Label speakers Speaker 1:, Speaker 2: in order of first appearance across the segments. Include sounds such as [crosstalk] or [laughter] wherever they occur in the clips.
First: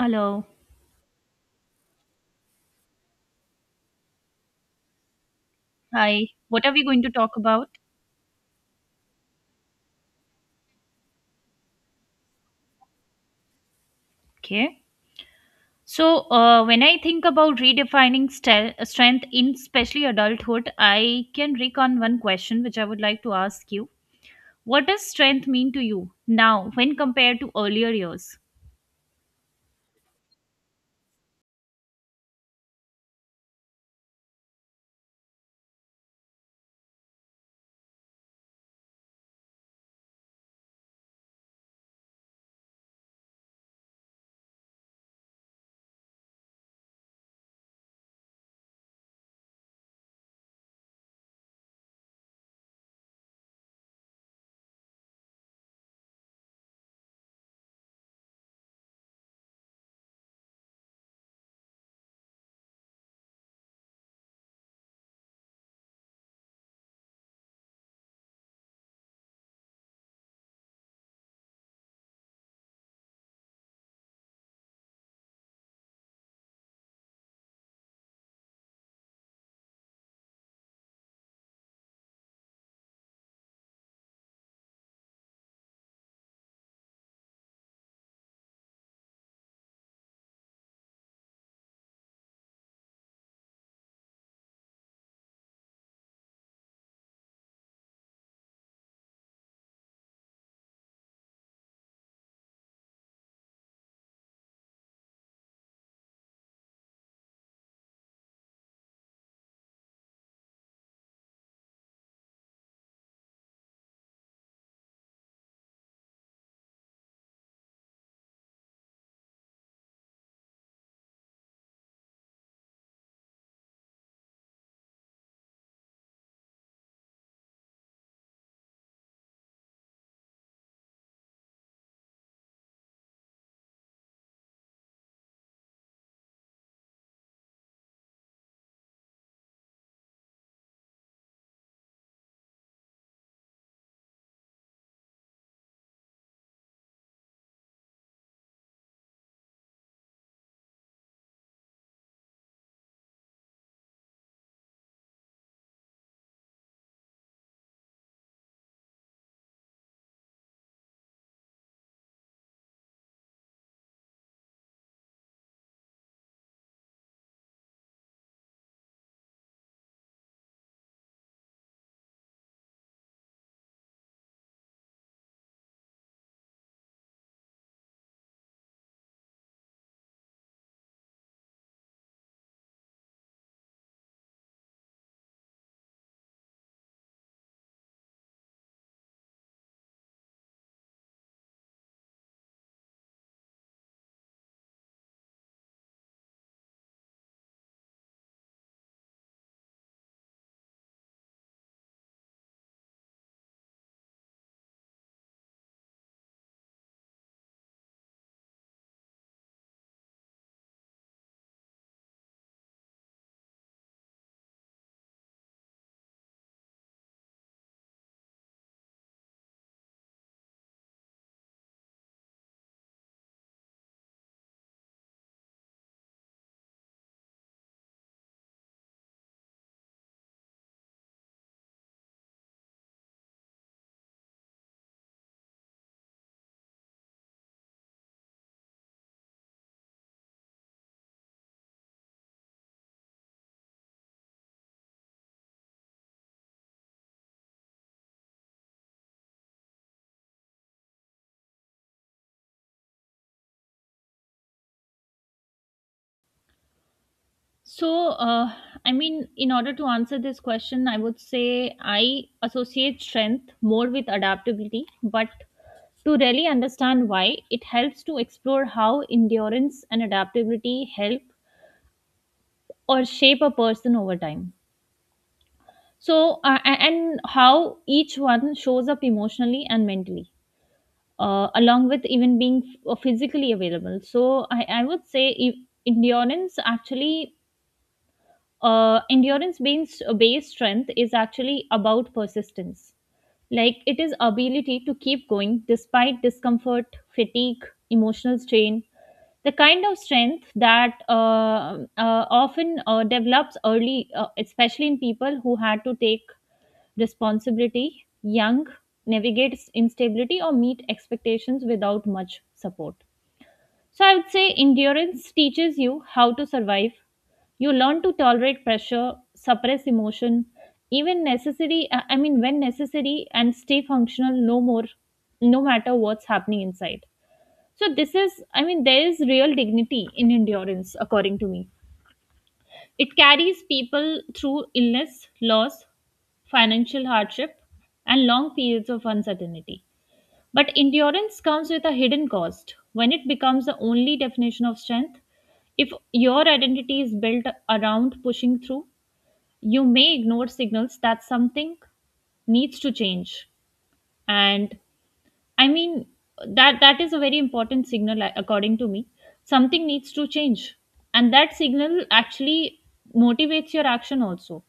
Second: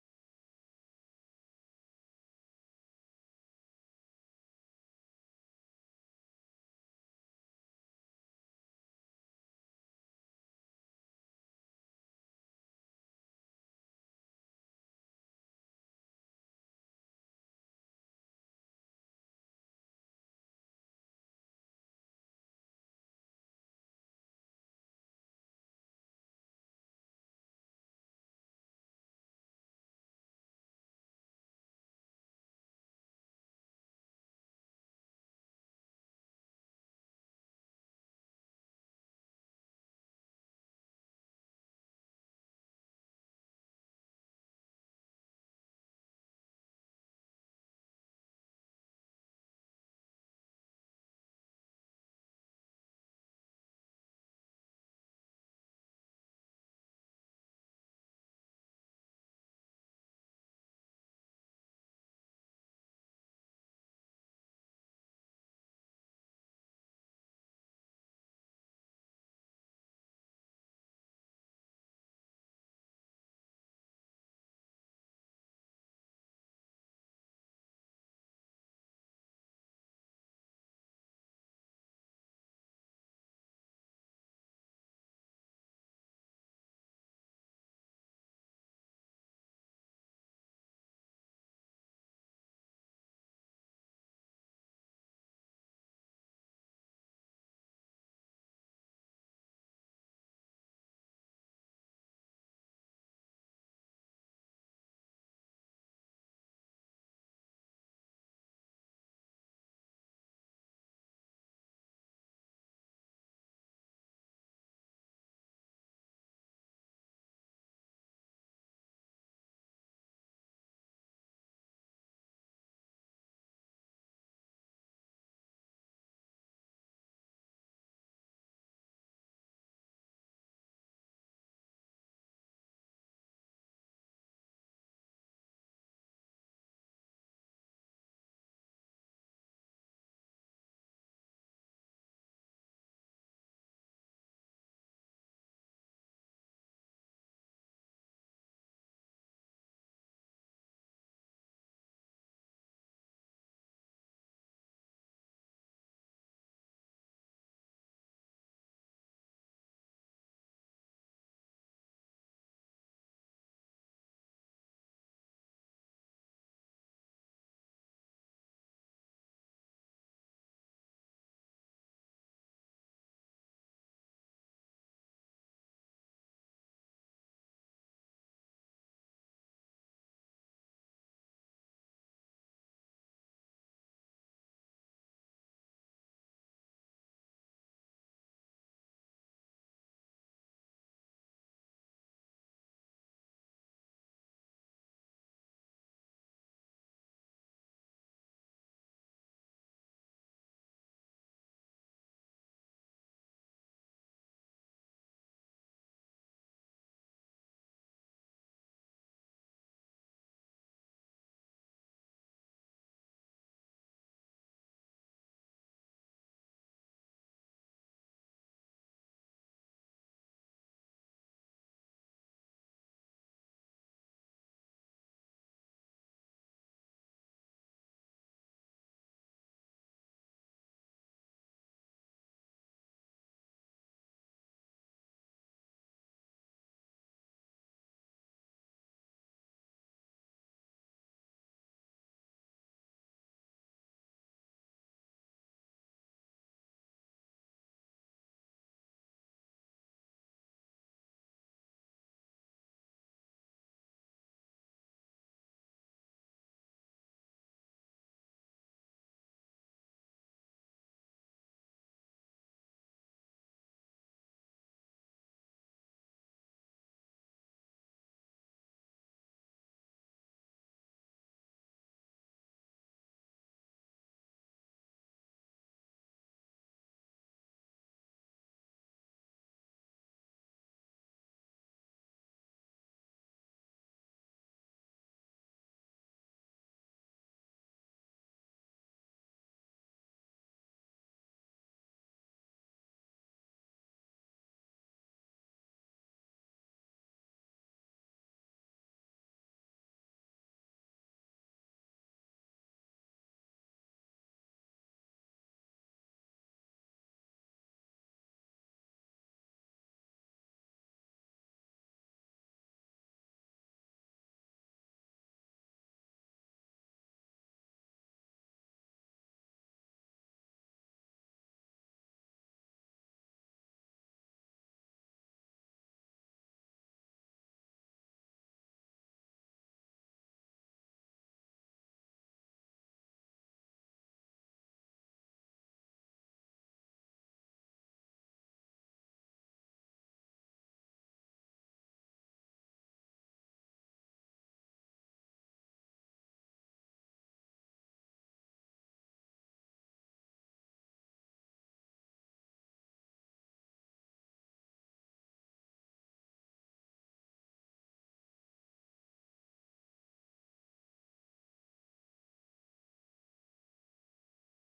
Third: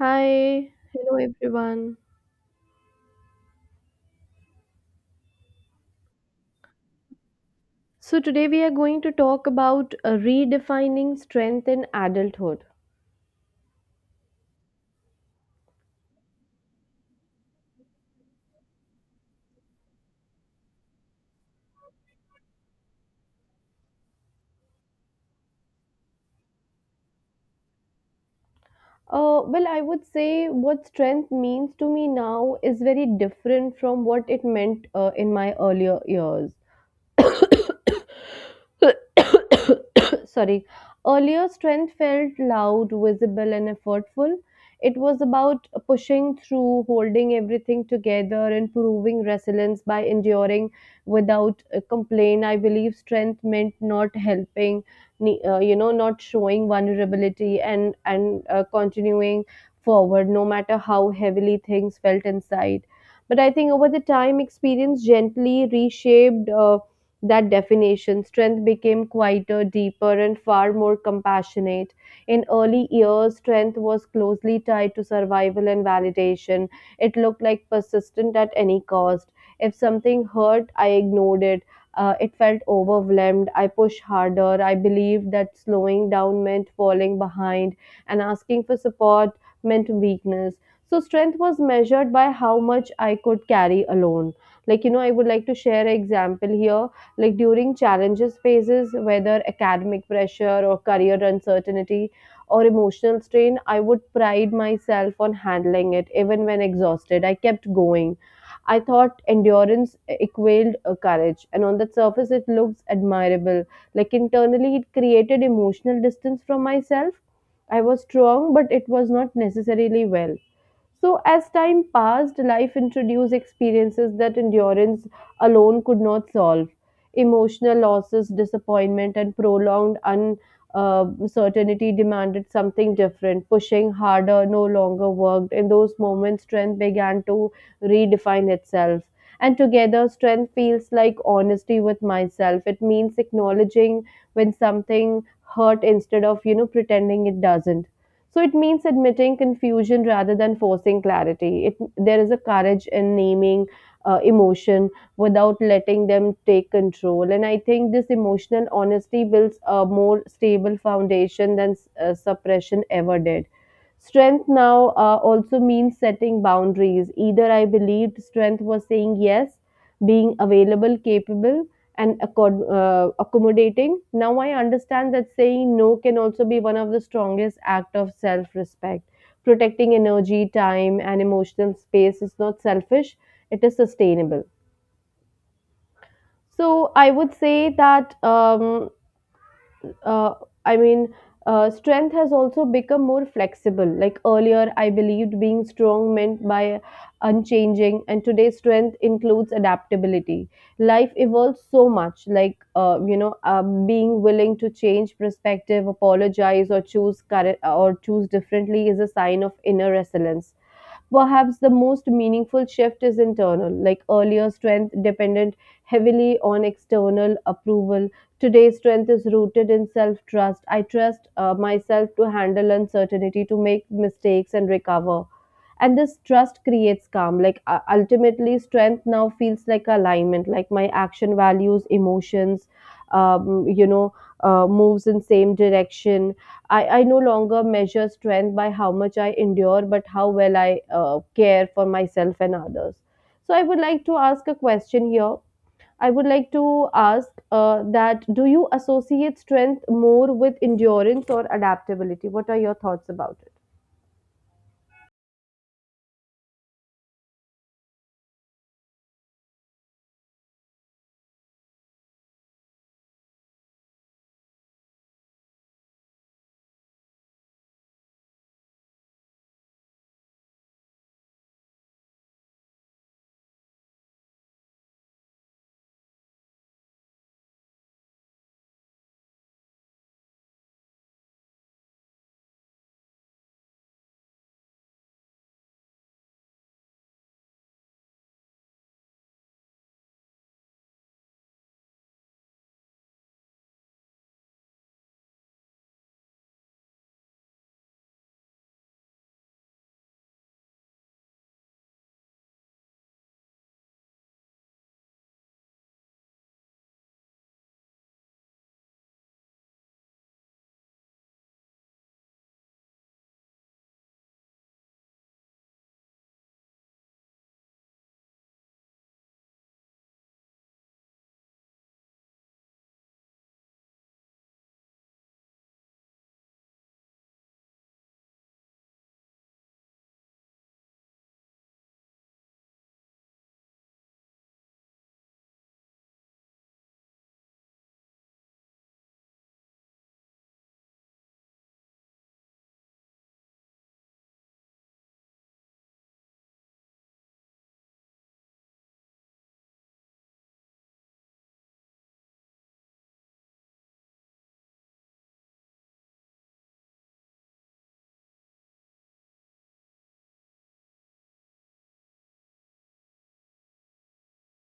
Speaker 1: Hello.
Speaker 2: hello everyone.
Speaker 1: Hi. What are we going to talk about?
Speaker 2: So, today we are going to talk about redefining strength in adulthood.
Speaker 1: Okay. So, when I think about redefining strength in especially adulthood, I can recon one question which I would like to ask you. What does strength mean to you now when compared to earlier years?
Speaker 2: Well, I would say what strength means to me now is very different from what it meant in my earlier years. [laughs] [coughs] [coughs] sorry, earlier strength felt loud, visible, and effortful. It was about pushing through, holding everything together, and proving resilience by enduring without a complaint. I believe strength meant not helping, you know, not showing vulnerability, and continuing forward no matter how heavily things felt inside. But I think over the time, experience gently reshaped that definition. Strength became quieter, deeper, and far more compassionate. In early years, strength was closely tied to survival and validation. It looked like persistent at any cost. If something hurt, I ignored it. It felt overwhelmed. I pushed harder. I believed that slowing down meant falling behind, and asking for support meant weakness. So, strength was measured by how much I could carry alone. Like, you know, I would like to share an example here. Like, during challenges phases, whether academic pressure or career uncertainty or emotional strain, I would pride myself on handling it. Even when exhausted, I kept going. I thought endurance equaled courage, and on the surface it looks admirable, like internally it created emotional distance from myself. I was strong, but it was not necessarily well. So, as time passed, life introduced experiences that endurance alone could not solve. Emotional losses, disappointment, and prolonged uncertainty demanded something different. Pushing harder no longer worked. In those moments, strength began to redefine itself. And together, strength feels like honesty with myself. It means acknowledging when something hurt instead of, you know, pretending it doesn't. So it means admitting confusion rather than forcing clarity. It there is a courage in naming emotion without letting them take control, and I think this emotional honesty builds a more stable foundation than suppression ever did. Strength now also means setting boundaries. Either I believed strength was saying yes, being available, capable, and accommodating. Now I understand that saying no can also be one of the strongest act of self-respect. Protecting energy, time, and emotional space is not selfish; it is sustainable. So I would say that uh, I mean, strength has also become more flexible. Like earlier, I believed being strong meant by unchanging, and today, strength includes adaptability. Life evolves so much, like, you know, being willing to change perspective, apologize, or choose, current, or choose differently is a sign of inner resilience. Perhaps the most meaningful shift is internal. Like earlier, strength depended heavily on external approval. Today's strength is rooted in self trust. I trust myself to handle uncertainty, to make mistakes, and recover. And this trust creates calm. Like, ultimately, strength now feels like alignment, like my action, values, emotions, um, you know, moves in same direction. I no longer measure strength by how much I endure, but how well I care for myself and others. So, I would like to ask a question here. I would like to ask that do you associate strength more with endurance or adaptability? What are your thoughts about it?
Speaker 1: So, uh, in order to answer this question, I would say I associate strength more with adaptability, but to really understand why, it helps to explore how endurance and adaptability help or shape a person over time. So, and how each one shows up emotionally and mentally, along with even being physically available. So, I would say if endurance actually, endurance based strength is actually about persistence. Like, it is ability to keep going despite discomfort, fatigue, emotional strain. The kind of strength that often develops early, especially in people who had to take responsibility young, navigate instability, or meet expectations without much support. So I would say endurance teaches you how to survive. You learn to tolerate pressure, suppress emotion, even necessary, when necessary, and stay functional, no more, no matter what's happening inside. So this is, I mean, there is real dignity in endurance according to me. It carries people through illness, loss, financial hardship, and long periods of uncertainty. But endurance comes with a hidden cost. When it becomes the only definition of strength, if your identity is built around pushing through, you may ignore signals that something needs to change. And, I mean, that is a very important signal, according to me. Something needs to change. And that signal actually motivates your action also.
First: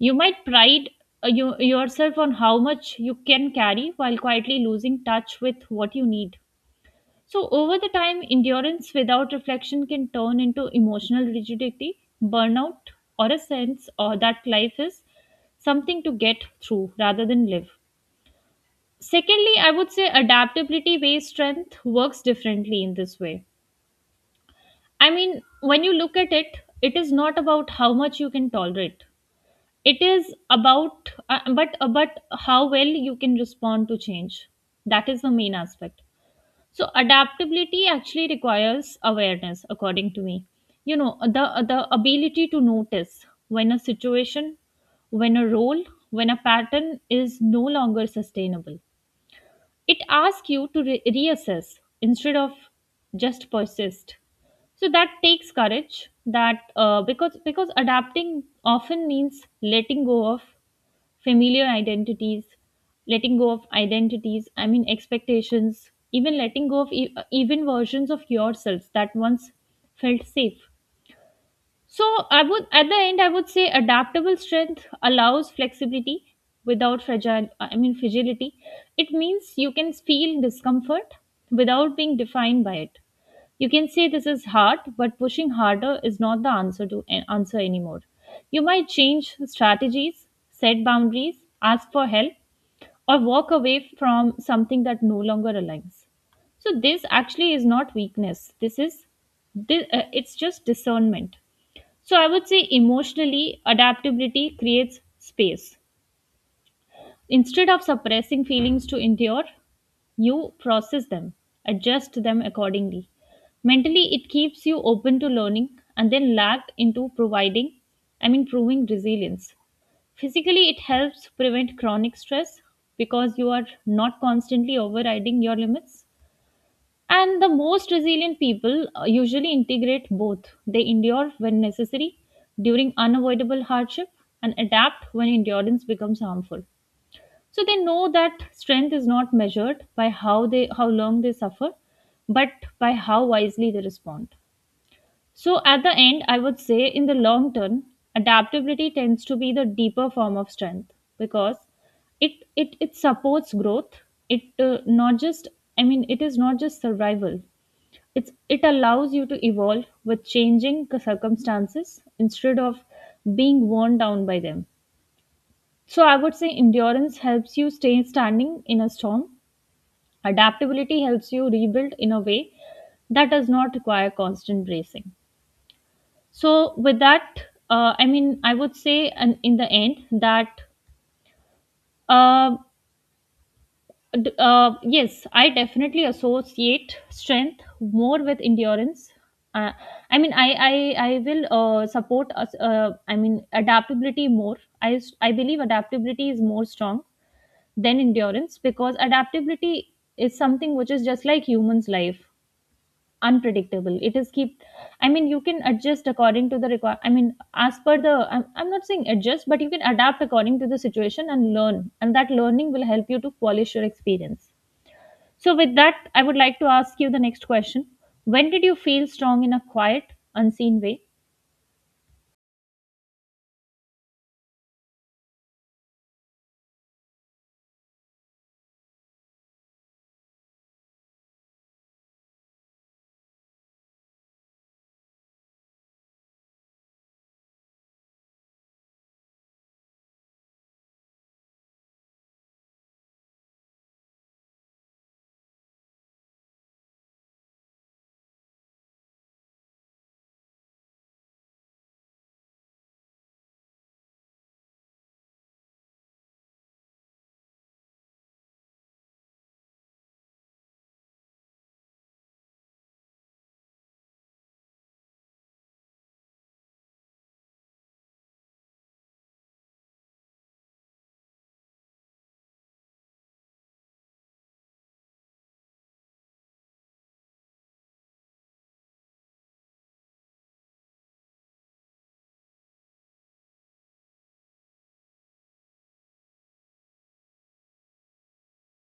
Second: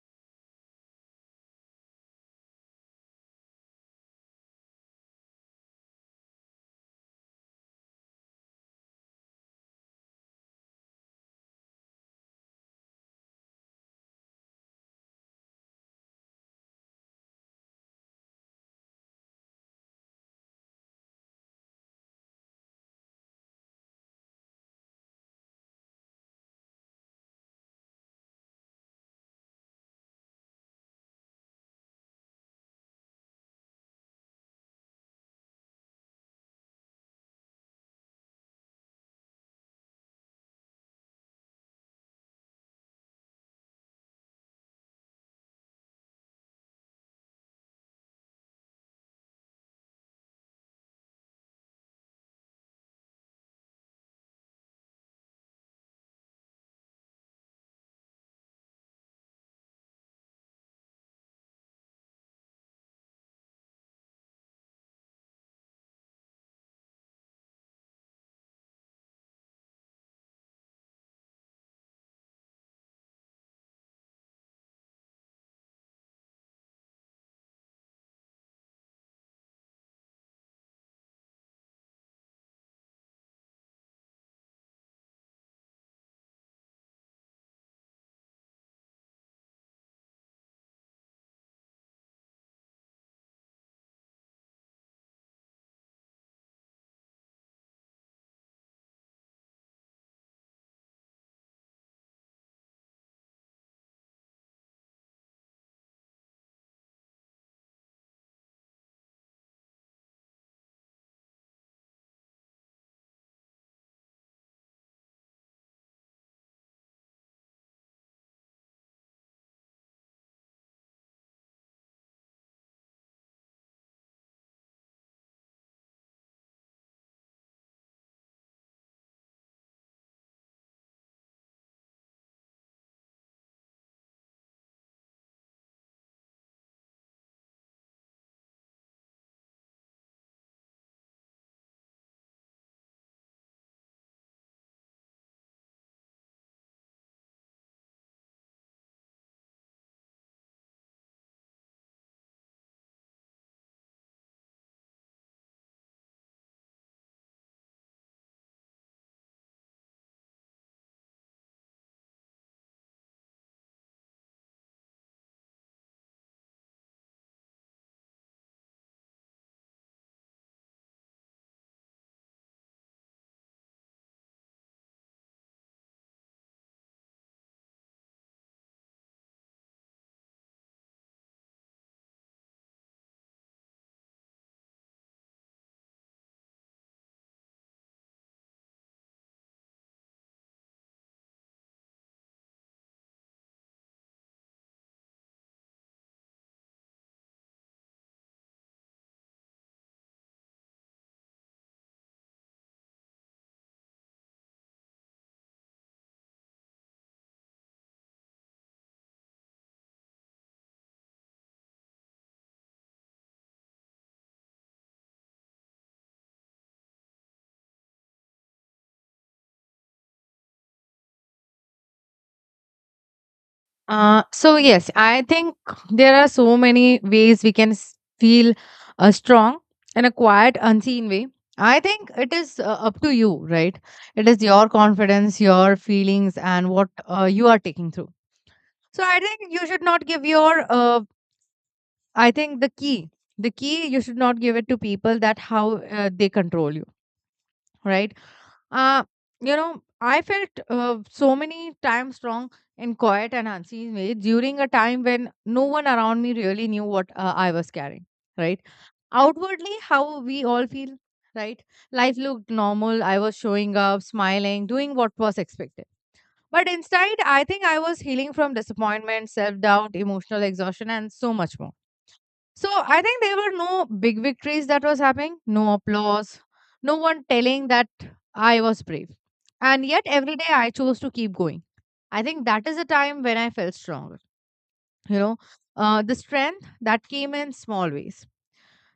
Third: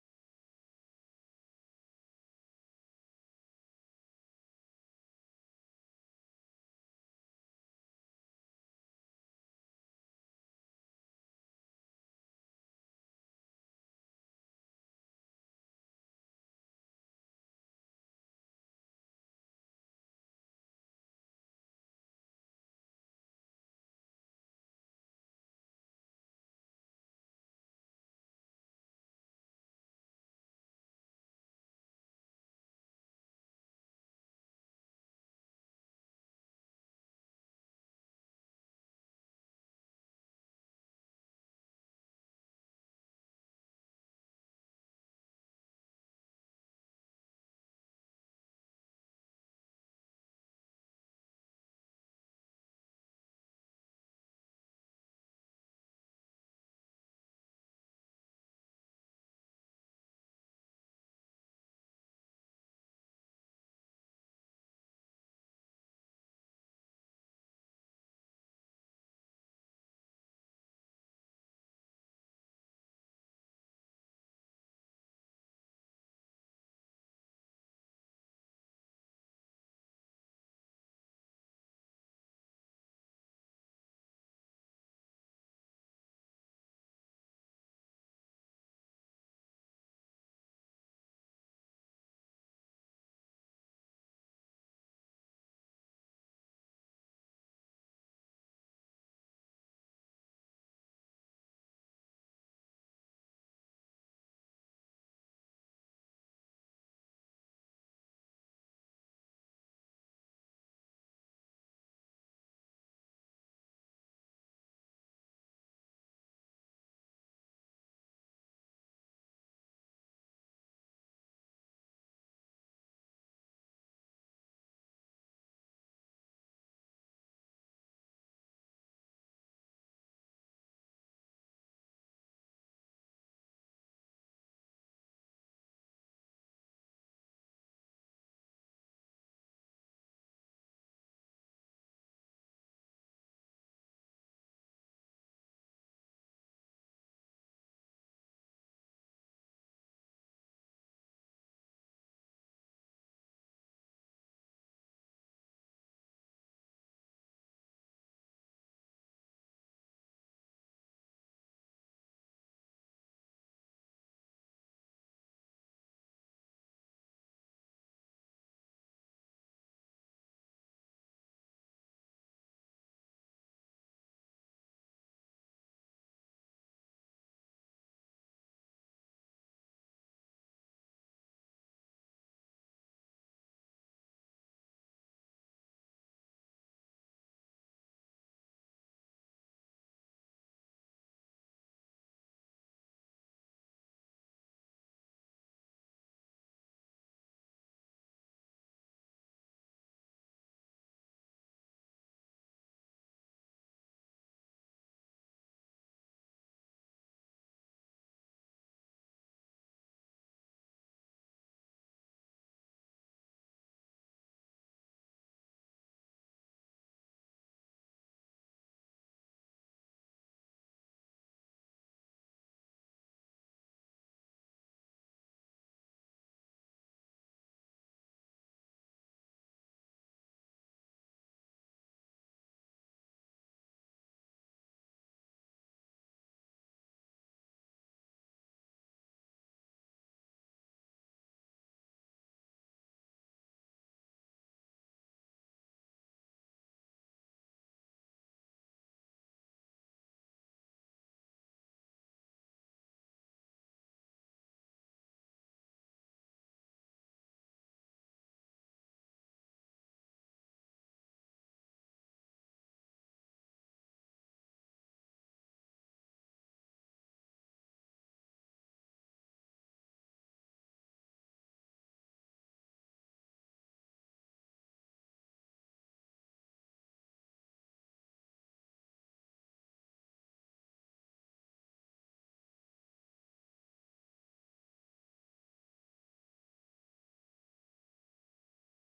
Speaker 1: You might pride yourself on how much you can carry while quietly losing touch with what you need. So, over the time, endurance without reflection can turn into emotional rigidity, burnout, or a sense or that life is something to get through rather than live. Secondly, I would say adaptability based strength works differently in this way. I mean, when you look at it, it is not about how much you can tolerate. It is about, but how well you can respond to change. That is the main aspect. So adaptability actually requires awareness, according to me. You know, the ability to notice when a situation, when a role, when a pattern is no longer sustainable. It asks you to reassess instead of just persist. So that takes courage. That, because adapting often means letting go of familiar identities, letting go of identities, I mean, expectations, even letting go of even versions of yourselves that once felt safe. So I would, at the end, I would say adaptable strength allows flexibility without fragile I mean fragility. It means you can feel discomfort without being defined by it. You can say this is hard, but pushing harder is not the answer to an answer anymore. You might change strategies, set boundaries, ask for help, or walk away from something that no longer aligns. So this actually is not weakness. This is it's just discernment. So I would say emotionally, adaptability creates space. Instead of suppressing feelings to endure, you process them, adjust them accordingly. Mentally, it keeps you open to learning and then lagged into proving resilience. Physically, it helps prevent chronic stress because you are not constantly overriding your limits. And the most resilient people usually integrate both. They endure when necessary during unavoidable hardship, and adapt when endurance becomes harmful. So they know that strength is not measured by how long they suffer, but by how wisely they respond. So at the end, I would say in the long term, adaptability tends to be the deeper form of strength because it supports growth. It uh, not just it is not just survival, it allows you to evolve with changing circumstances instead of being worn down by them. So I would say endurance helps you stay standing in a storm, adaptability helps you rebuild in a way that does not require constant bracing. So, with that, I would say, and in the end, that um yes, I definitely associate strength more with endurance. Uh, I will support. Us- I mean, adaptability more. I believe adaptability is more strong than endurance because adaptability is something which is just like humans' life, unpredictable. It is keep. I mean, you can adjust according to the require. I mean, as per the. I'm not saying adjust, but you can adapt according to the situation and learn, and that learning will help you to polish your experience. So, with that, I would like to ask you the next question. When did you feel strong in a quiet, unseen way?
Speaker 3: So yes, I think there are so many ways we can feel strong in a quiet, unseen way. I think it is up to you, right? It is your confidence, your feelings, and what you are taking through. So I think you should not give your. I think the key, you should not give it to people that how they control you, right? Uh, I felt so many times strong in quiet and unseen way during a time when no one around me really knew what I was carrying, right? Outwardly, how we all feel, right? Life looked normal. I was showing up, smiling, doing what was expected. But inside, I think I was healing from disappointment, self doubt, emotional exhaustion, and so much more. So I think there were no big victories that was happening, no applause, no one telling that I was brave. And yet every day I chose to keep going. I think that is a time when I felt stronger. You know, the strength that came in small ways.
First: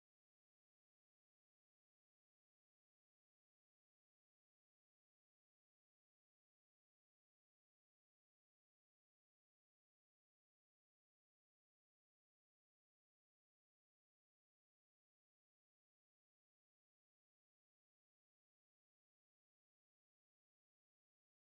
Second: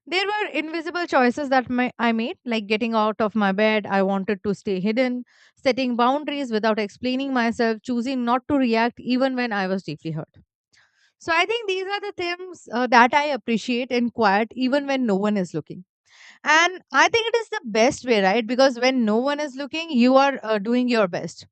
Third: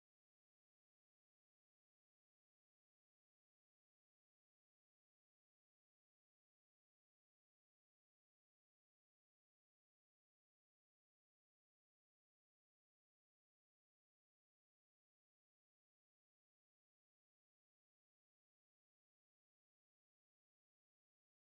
Speaker 3: There were invisible choices that I made, like getting out of my bed. I wanted to stay hidden, setting boundaries without explaining myself, choosing not to react even when I was deeply hurt. So I think these are the things that I appreciate in quiet, even when no one is looking. And I think it is the best way, right? Because when no one is looking, you are doing your best.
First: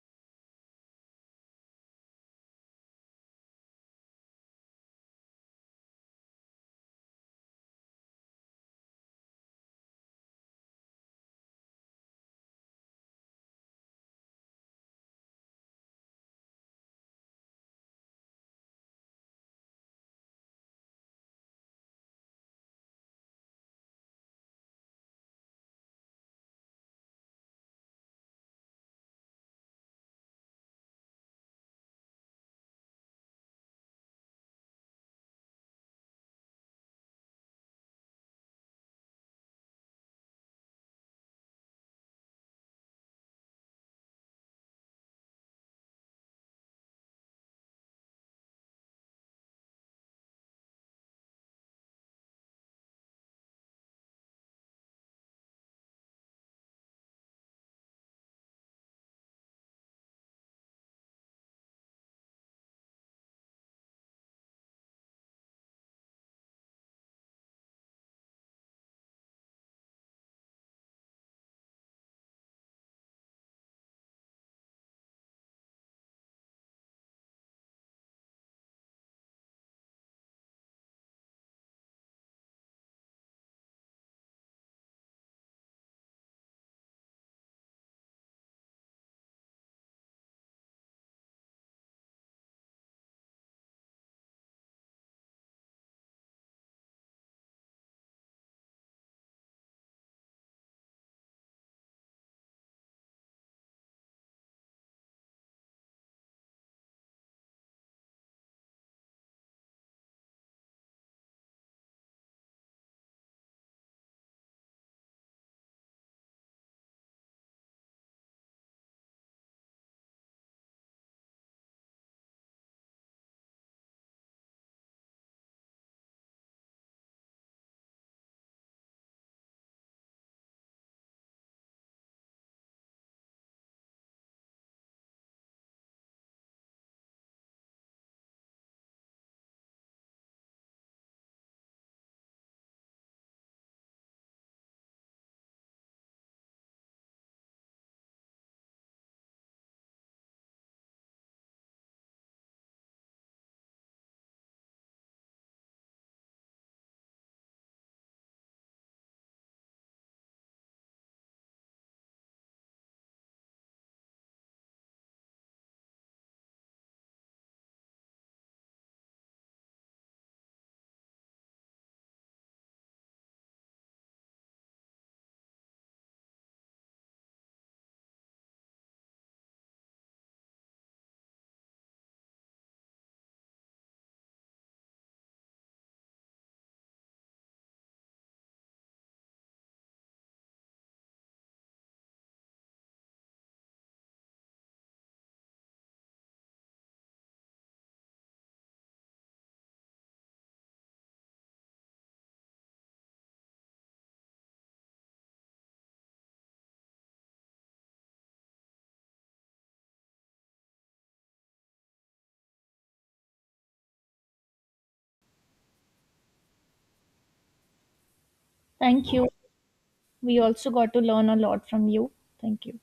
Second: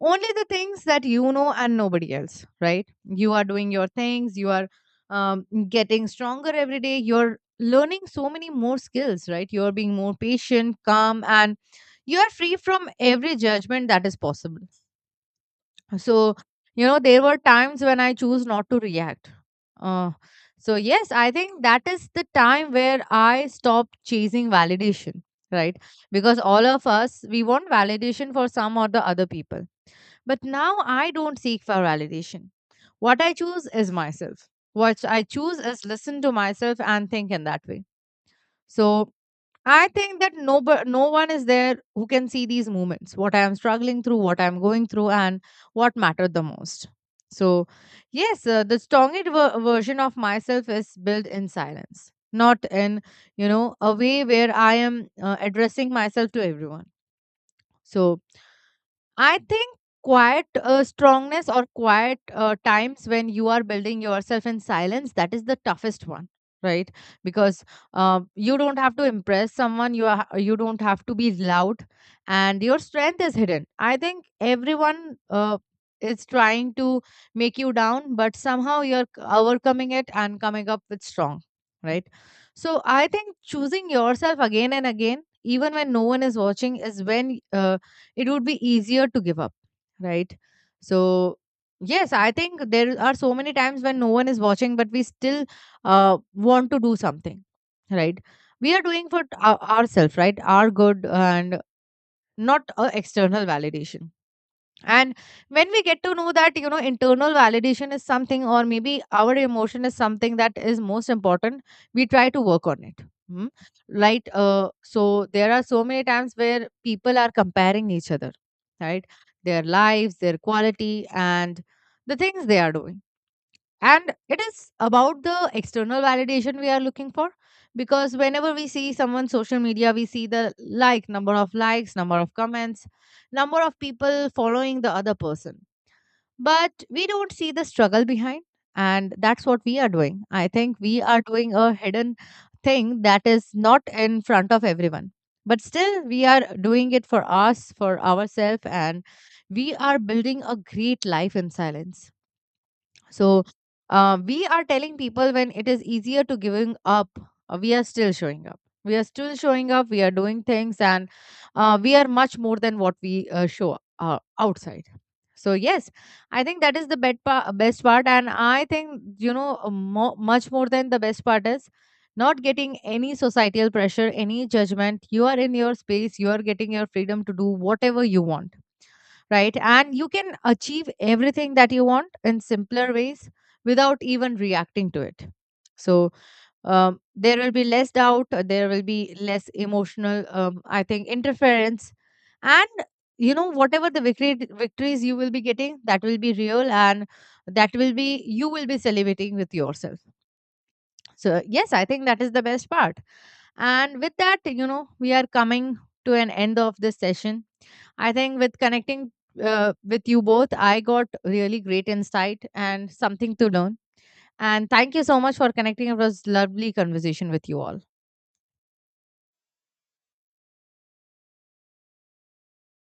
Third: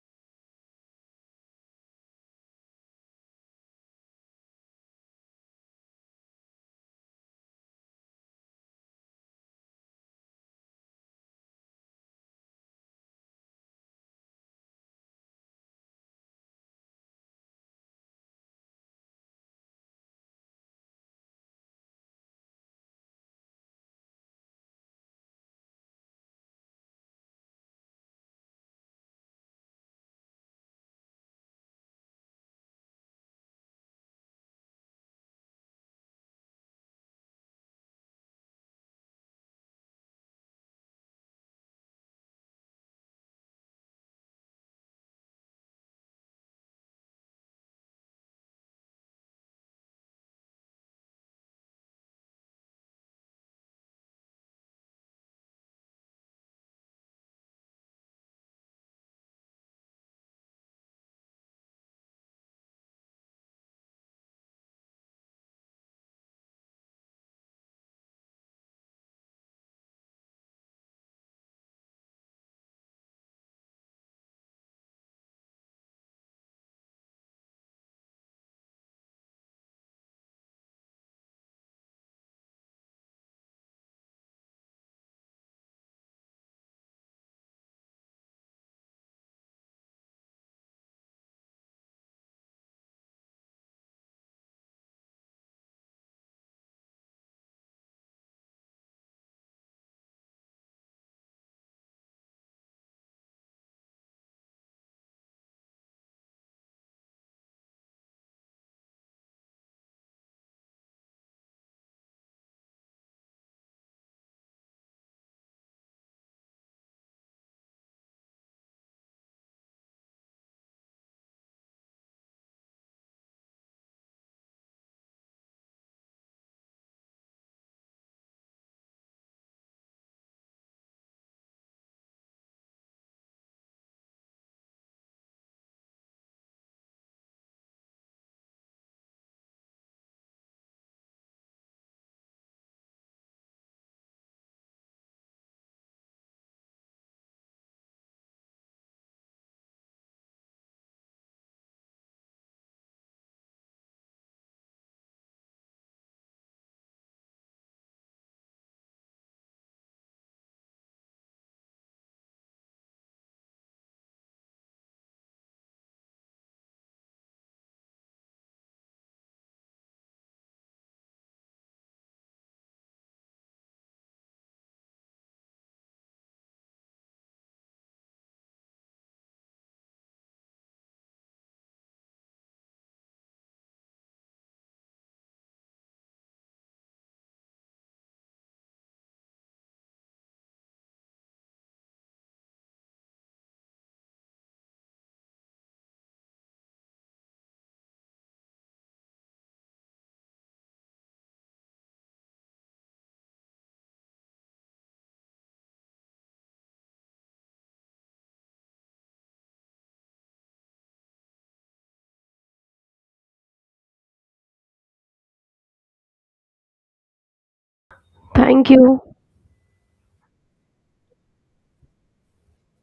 Speaker 3: Only the things that you know and nobody else, right? You are doing your things. You are getting stronger every day. You're learning so many more skills, right? You're being more patient, calm, and you are free from every judgment that is possible. So, you know, there were times when I choose not to react. Uh, so, yes, I think that is the time where I stopped chasing validation, right? Because all of us, we want validation for some or the other people. But now I don't seek for validation. What I choose is myself. What I choose is listen to myself and think in that way. So, I think that no one is there who can see these moments, what I am struggling through, what I am going through, and what mattered the most. So, yes, the strongest version of myself is built in silence, not in, you know, a way where I am addressing myself to everyone. So, I think quiet strongness or quiet times when you are building yourself in silence, that is the toughest one, right? Because you don't have to impress someone you are, you don't have to be loud, and your strength is hidden. I think everyone is trying to make you down, but somehow you're overcoming it and coming up with strong, right? So I think choosing yourself again and again even when no one is watching is when it would be easier to give up, right? So yes, I think there are so many times when no one is watching, but we still uh, want to do something, right? We are doing for ourselves, right? Our good, and not external validation. And when we get to know that, you know, internal validation is something, or maybe our emotion is something that is most important, we try to work on it. Hmm? Right. So there are so many times where people are comparing each other, right? Their lives, their quality, and the things they are doing, and it is about the external validation we are looking for. Because whenever we see someone social media, we see the like number of likes, number of comments, number of people following the other person, but we don't see the struggle behind. And that's what we are doing. I think we are doing a hidden thing that is not in front of everyone, but still we are doing it for us, for ourselves, and we are building a great life in silence. So we are telling people when it is easier to giving up, we are still showing up. We are still showing up. We are doing things, and we are much more than what we show outside. So yes, I think that is the best part, and I think you know much more than the best part is not getting any societal pressure, any judgment. You are in your space. You are getting your freedom to do whatever you want, right? And you can achieve everything that you want in simpler ways without even reacting to it. So there will be less doubt, there will be less emotional, I think, interference. And you know, whatever victories you will be getting, that will be real, and that will be, you will be celebrating with yourself. So, yes, I think that is the best part. And with that, you know, we are coming to an end of this session. I think with connecting with you both, I got really great insight and something to learn. And thank you so much for connecting. It was lovely conversation with you all.
Speaker 2: Thank you.
Speaker 1: Thank you. We also got to learn a lot from you. Thank you.